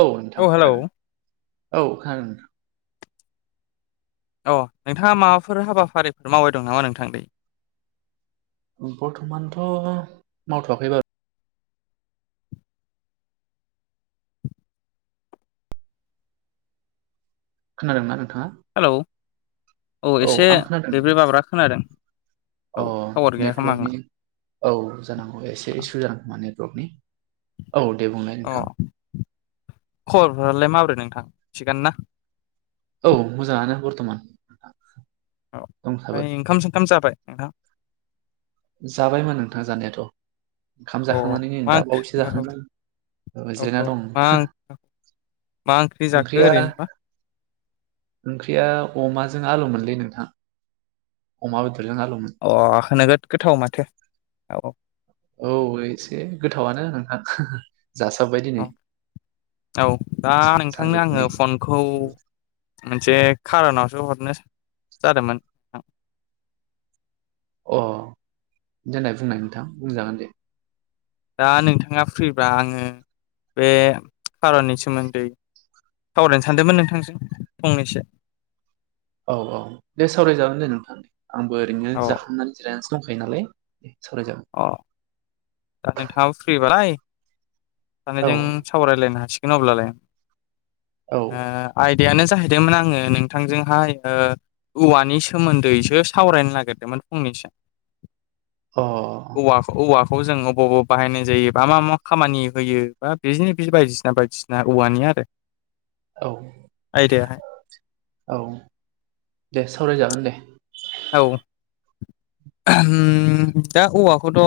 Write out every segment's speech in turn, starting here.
औ नोंथां जागोन औ खोनादों नोंथां। अ नोंथाङा माबाफोर हाबाफारिफोर मावबाय दं नामा नोंथां दायै? बर्थमानथ' मावथ'वाखैबा। खोनादोंना नों? हेलौ औ एसे आं खोनादों बेब्रै बाब्रा खोनादों। औ अ टावार गैया खोमा आंना नेटवर्कनि औ जानांगौ एसे इसु जादों खोमा नेटवर्कनि। औ दे बुंलाय अ नोंथां खबरफोरालाय माबोरै नोंथां, थिगानो ना? औ मोजाङानो बर्थमान। औ दंसाबो ओमफ्राय ओंखाम सोमखाम जाबाय नोंथां? जाबायमोन नोंथाङा जानायाथ'। खाम अ जाखांनानै मा दा बावैसो ओंख्रि जाखां औ जिरायना औ दं मा हो मा ओंख्रि जाखो ओरैनो? ओंख्रिया अमाजों आलुमोनलै नोंथां। अमा बे [unintelligible] आलुमोन अ नोगोद गोथाव माथो औ औ औ एसे गोथावनो नोंथां बायदिनो औ औ दा नोंथांनो आङो फनखौ मोनसे खार'नावसो हरनो जादोंमोन अ देनाय बुंनाय नोंथां बुंजागोन दे दा नोंथाङा फ्रिबा आङो बे खार'ननि सोमोन्दै सावरायनो सानदोंमोन नोंथांजों फंनैसो औ औ दे सावरायजागोन दे नोंथां आंबो ओरैनो औ जाखांनानै जिरायनासो दंखायो नालाय सावरायजागोन अ दा नोंथाङाबो फ्रिबालाय औ [unintelligible] सावरायलायनो हासिगोन अब्लालाय औ ओ आइद देयानो जाहैदोंमोन आङो नोंथांजों हाय ओ औवानि सोमोन्दैसो सावरायनो नागिरदोंमोन फंनैसो अ औवखौ औवाखौ जों अबाव बबाव बाहायनाय जायो बा मा मा खामानि होयो बा बिनि बायदिसिना बायदिसिना औवानि आरो औ आयदायाहाय औ दे सावरायजागोन दे औ ओम दा औवाखौथ'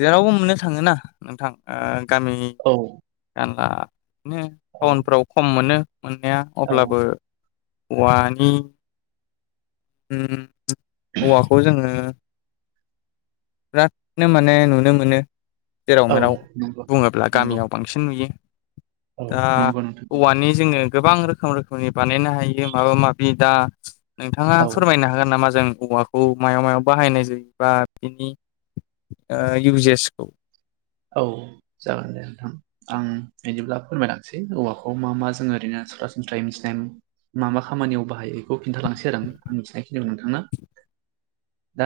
जेरावबो मोननो थाङोना नोंथां ओ गामिनि औ जानला [unintelligible] औ टाउनफ्राव खम मोनो मोननाया औ अब्लाबो औवानि ओम औवाखौ जोङो बिरादनो माने नुनो मोनो जेराव औ मेराव नंगौ बुङोब्ला नंगौ गामियाव बांसिन नुयो औ दा नंगौ नोंथां औवानि जोङो गोबां रोखोम रोखोमनि बानायनो हायो माबा माबि दा नोंथाङा औ फोरमायनो हागोन नामा जों औवाखौ मायाव मायाव बाहायनाय जायोबा बिनि ओ इउजेसखौ औ जागोन दे नोंथां आं बिदिब्ला फोरमायलांसै औवाखौ मा मा जों ओरैनो सरासनस्रायै मिथिनाय मा मा खामानियाव बाहायो बेखौ खिन्थाालांसैआं आं मिथिनाय खिनिखौ नोंथाङा [inaudible] दा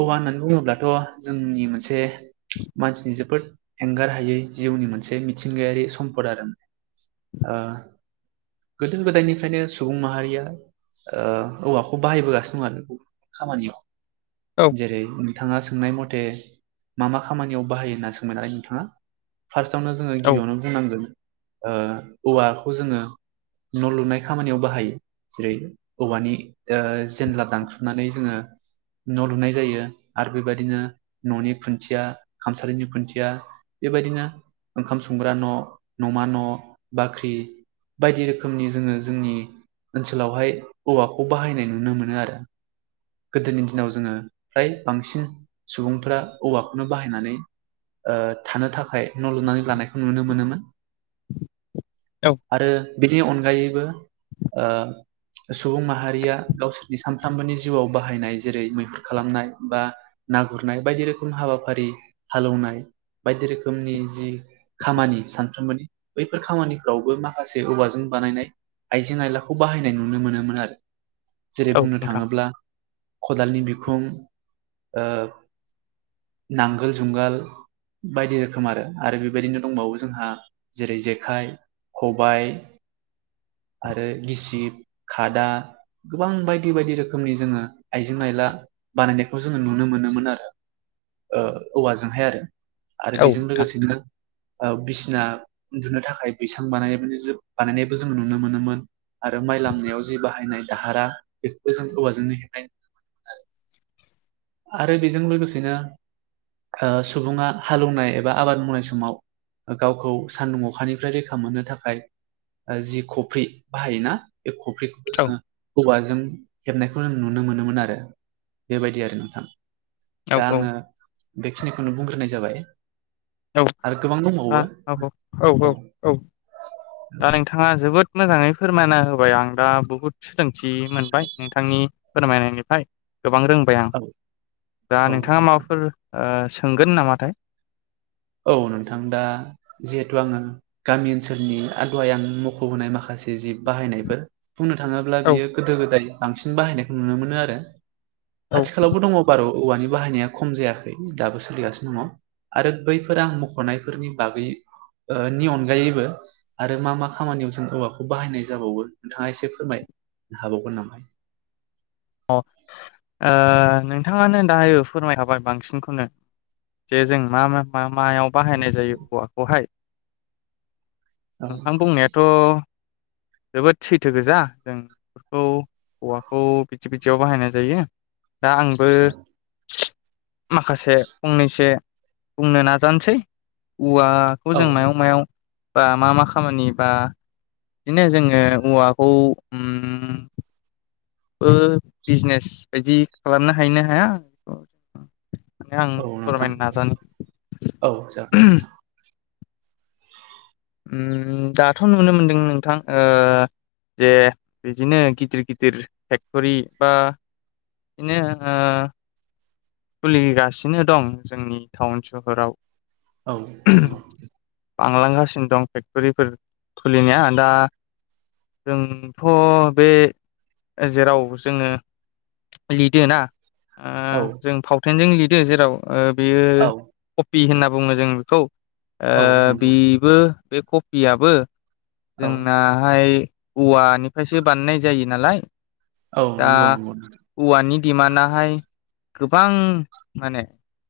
औवा होननानै बुङोब्लाथ' जोंनि मोनसे मानसिनि जोबोद एंगार हायै जिउनि मोनसे मिथिंगायारि सम्पद आरो ओ गोदो गोदायनिफ्रायनो सुबुं माहारिया ओ औवाखौ बाहायबोगासिनो दं आरो खामानियाव औ जेरै नोंथाङा सोंनाय मथे मा मा खामानियाव बाहायो होनना सोंबायनालाय नोंथाङा फार्स्टआवनो जोङो औ गिबियावनो बुंनांगोन ओ औवाखौ जोङो न' लुनाय खामानियाव बाहायो जेरै औवानि ओ जेनला दानखुनानै जोङो न' लुनाय जायो आरो बेबायदिनो न'नि खुन्थिया खामसालिनि खुन्थिया बेबायदिनो ओंखाम संग्रा न' न'मा न' बाख्रि बायदि रोखोमनि जोङो जोंनि ओनसोलावहाय औवाखौ बाहायनाय नुनो मोनो आरो गोदोनि दिनाव जोङो फ्राय बांसिन सुबुंफ्रा औवाखौनो बाहायनानै ओ थानो थाखाय न लुनानै लानायखौ नुनो मोनोमोन औ आरो बिनि अनगायैबो ओ सुबुं माहारिया गावसोरनि सानफ्रामबोनि जिउआव बाहायनाय जेरै मैहुर खालामनाय बा ना गुरनाय बायदि रोखोम हाबाफारि हालेवनाय बायदि रोखोमनि जि खामानि सानफ्रोमबोनि बैफोर खामानिफोरावबो माखासे औवाजों बानायनाय आइजें आयलाखौ बाहायनाय नुनो मोनोमोन आरो जेरै औ बुंनो नोंथां थाङोब्ला खदालनि बिखुं ओ नांगोल जुंगाल बायदि रोखोम आरो आरो बेबायदिनो दंबावो जोंहा जेरै जेखाइ खबाइ आरो गिसिब खादा गोबां बायदि बायदि रोखोमनि जोङो आइजें आइला बानायनायखौ जोङो नुनो मोनोमोन आरो ओ औवाजोंहाय आरो आरो औ बेजों नोंथां लोगोसेनो ओ बि सिना उन्दुनो थाखाय बैसां बानाय बानायनायबो जों नुनो मोनोमोन आरो माइ लामनायाव जि बाहायनाय दाहारा बेखौबो जों हौवाजोंनो हेबनाय [unintelligible] आरो बेजों लोगोसेनो ओ सुबुङा हालौवनाय एबा आबाद मावनाय समाव ओ गावखौ सान्दुं अखानिफ्राय रैखा मोननो थाखाय ओ जि खफ्रि बाहायोना बे खफ्रिखौबो औ जोङो औवाजों हेबनायखौनो नुनो मोनोमोन आरो बेबायदि आरो ना औ दा औ आङो बेखिनिखौनो बुंग्रोनाय जाबाय औ आरो गोबां आ दंबावो [unintelligible] औ औ औ दा नोंथाङा [unintelligible] जोबोद मोजाङै फोरमायना होबाय आं दा बुहुद सोलोंथि मोनबाय नोंथांनि फोरमायनायनिफ्राय गोबां रोंबाय आं औ दा औ नोंथाङा नोंथां माबाफोर सोंगोन ओ नामाथाय औ नोंथां दा जिहेथु आङो गामि ओनसोलनि [unintelligible] आं मखबोनाय माखा से जि बाहायनायफोर बुंनो थाङोब्ला औ बियो गोदो गोदाय बांसिन बाहायनायखौ नुनो मोनो आरो औ आथिखालावबो दङ बारु औवानि बाहायनाया खम जायाखै दाबो सोलिगासिनो दङ आरो बैफो फोर आं मखनायफोरनि बागै ओ नि अनगायैबो आरो मा मा खामानियाव जों औवाखौ बाहायनाय जाबावो नोंथाङा एसे फोरमाय हाबावगोन नामा [inaudible] अ ओ नोंथाङानो दायो फोरमायखाबाय बांसिनखौनो जे जों मा मा मा मायाव बाहायनाय जायो औवाखौहाय औ नोंथां बुंनायाथ जोबोद सैथो गोजा जों बेफोरखौ औवाखौ बि दि बिदियाव बाहायनाय जायो दा आंबो माखासे फंनैसो बुंनो नाजानोसै औवाखौ औ जों मायाव मायाव बा मा मा खामानि बा बिदिनो जोङो औवाखौ ओम ओ बिजनेस बायदि खालामनो हायोना हाया आं औ नोंथां फोरमायनो औ जागोन दे नाजानि नोंथां उम दाथ नुनो मोनदों नोंथां ओ जे बिदिनो गिदिर गिदिर फेक्टरि बा बिदिनो ओ खुलिगासिनो दं जोंनि टाउन सहराव औ नंगौ बांलांगासिनो दं फेक्टरिफोर खुलिनाया दा जोंथ' बे जेराव जोङो लिदोना औ ओ जों फावथेनजों लिरो जेराव बेयो औ कपि होनना बुङो जों बेखौ औ ओ नंगौ बिबो बे कपियाबो औ जोंनाहाय औवानिफ्रायसो बानायनाय जायो नालाय औ दा नंगौ नंगौ औवानि दिमान्डाहाय गोबां माने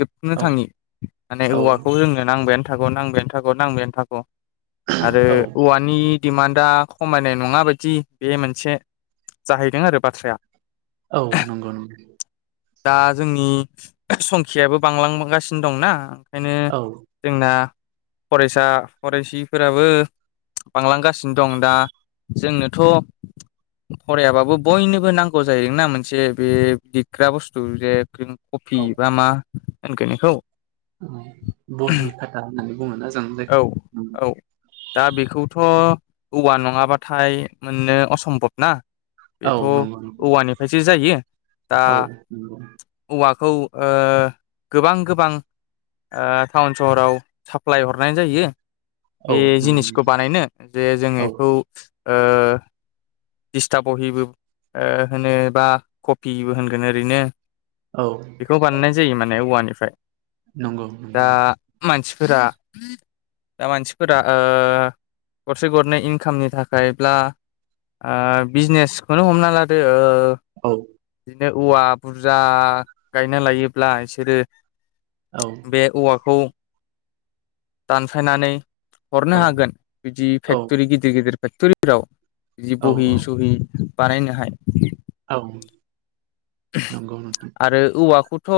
जोबनो औ थाङि माने औ औवाखौ जोंनो नांबायानो थागौ नांबायानो थागौ नांबायानो थागौ आरो औ औवानि दिमान्डआ खमायनाय नङा बायदि बे मोनसे जाहैदों आरो बाथ्राया औ नंगौ नंगौ दा जोंनि संखियायाबो बांलांगासिनो दंना ओंखायनो औ जोंना फरायसा फरायसिफोराबो बांलांगासिनो दं दा जोंनोथ' फरायाबाबो बयनोबो नांगौ जाहैदोंना मोनसे बे दिग्रा बुस्थु जे क्रिम कफि औ बा मा होनगोन बेखौ बहि खाथा होननानै बुङोना जों औ जायखौ औ दा बेखौथ' औवा नङाबाथाय मोननो असम्भब ना औ बेथ' नंगौ नंगौ औवानिफ्रायसो जायो दा औ नंगौ औवाखौ ओ गोबां गोबां ओ टाउन सहराव साप्लाय हरनाय जायो औ बे नंगौ जिनिसखौ बानायनो जे जों औ बेखौ ओ दिस्टा बहिबो ओ होनो बा कफिबो होनगोन ओरैनो औ बेखौ बानायनाय जायो माने औवानिफ्राय नंगौ नंगौ नंगौ फोरा दा मानसिफोरा ओ गरसे गरनै इनकामनि थाखायब्ला ओ बिजनेसखौनो हमना लादो ओ औ बिदिनो औवा बुरजा गायना लायोब्ला बिसोरो औ बे औवाखौ दानफायनानै औ हरनो हागोन बिदि औ फेक्ट'रि गिदिर गिदिर फेक्टरिफोराव बिदि औ बहि औ सहि बानायनोहाय औ नंगौ नोंथां आरो औवाखौथ'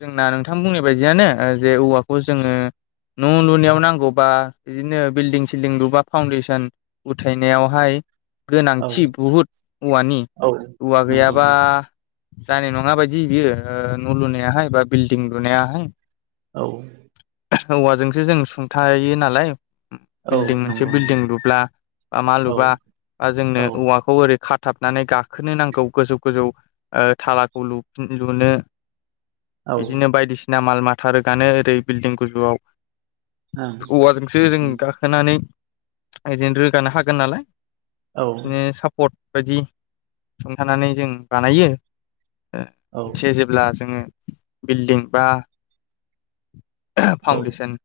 जोंना नोंथां बुंनाय बायदियानो ओ जे औवाखौ जोङो न' लुनायाव नांगौबा बिदिनो बिल्डिं सिल्डिं लुबा फाउन्डेसन उथायनायावहाय औ गोनांथि बहुद औवानि औ औवा नंगौ गैयाबा नोंथां जानाय नङा बायदि बियो ओ न' लुनायाहाय बा बिल्डिं लुनायाहाय औ औवाजोंसो जों सुंथायो नालाय औ बिल्डिं मोनसे नंगौ बिल्डिं नंगौ लुब्ला बा मा औ लुबा बा जोंनो औ औवाखौ ओरै खा थाबनानै गाखोनो नांगौ गोजौ गोजौ ओ थालाखौ लुनो औ बिदिनो बायदिसिना माल माथा रोगानो ओरै बिल्डिं ओं गोजौआव औवाजोंसो जों उम गाखोनानै जोंनो रोगानो हागोन नालाय औ बिदिनो सापर्ट बायदि सुंथानानै जों बानायो मोनसे जेब्ला जोङो बिल्डिं बा औ फाउन्डेसन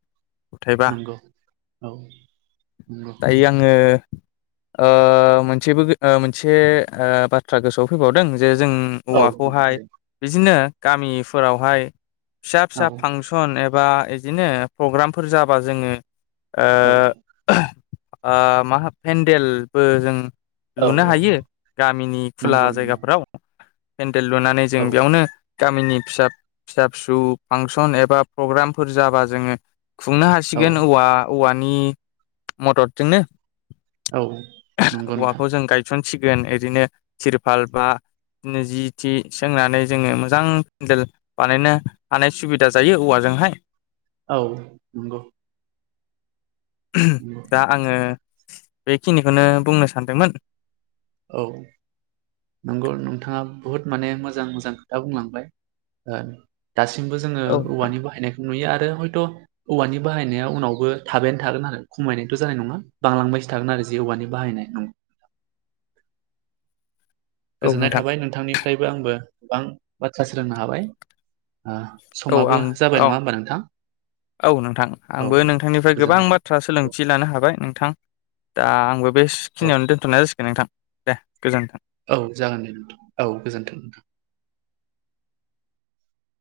उथायबा नंगौ औ नंगौ दायो आङो ओ मोनसेबो ओ मोनसे ओ बाथ्रा गोसोआव फैबावदों जे जों औ नोंथां औवाखौहाय दे बिदिनो गामिफोरावहाय फिसा औ फिसा फांसन एबा इदिनो प्रग्रामफोर जाबा जोङो ओ औ ओ मा पेन्देलबो जों औ लुनो हायो गामिनि खुला नंगौ नंगौ जायगाफोराव पेन्डेल लुनानै जों औ बेयावनो गामिनि फिसा फिसा फिसौ फांसन एबा प्रग्रामफोर जाबा जोङो खुंनो औ हासिगोन औवा औवानि मददजोंनो औ नंगौ नोंथां। सिगोन इदिनो टिरपाल बा इदिनो जि थि सोंनानै जोङो मोजां पन्देल बानायनो हानाय सुबिदा जायो औवाजोंहाय [inaudible] औ नंगौ नंगौ दा आङो बेखिनिखौनो बुंनो सानदोंमोन। औ नंगौ नोंथाङा बुहुत माने मोजां मोजां खोथा बुंलांबाय। दासिमबो जोङो औ औवानि बाहायनायखौ नुयो आरो। आरो हयथ' औवानि बाहायनाया उनावबो थाबायानो थागोन आरो खमायनायथ' जानाय नङा बांलांबायसो थागोन आरो। जे औवानि बाहायनाय [inaudible] गोजोननाय नोंथां थाबाय नोंथांनिफ्रायबो आंबो गोबां बाथ्रा सोलोंनो हाबाय। औ नोंथां औ समाबो आं जाबाय औ नङा होमबा नोंथां। औ नोंथां औ आंबो नोंथांनिफ्राय गोबां गोजोननाय थाबाय बाथ्रा औ सोलोंथि लानो हाबाय नोंथां। दा आंबो औ बेखिनियावनो दोन्थ'नाय जासिगोन नोंथां दे गोजोन्थों। औ जागोन दे नोंथां औ गोजोनथों।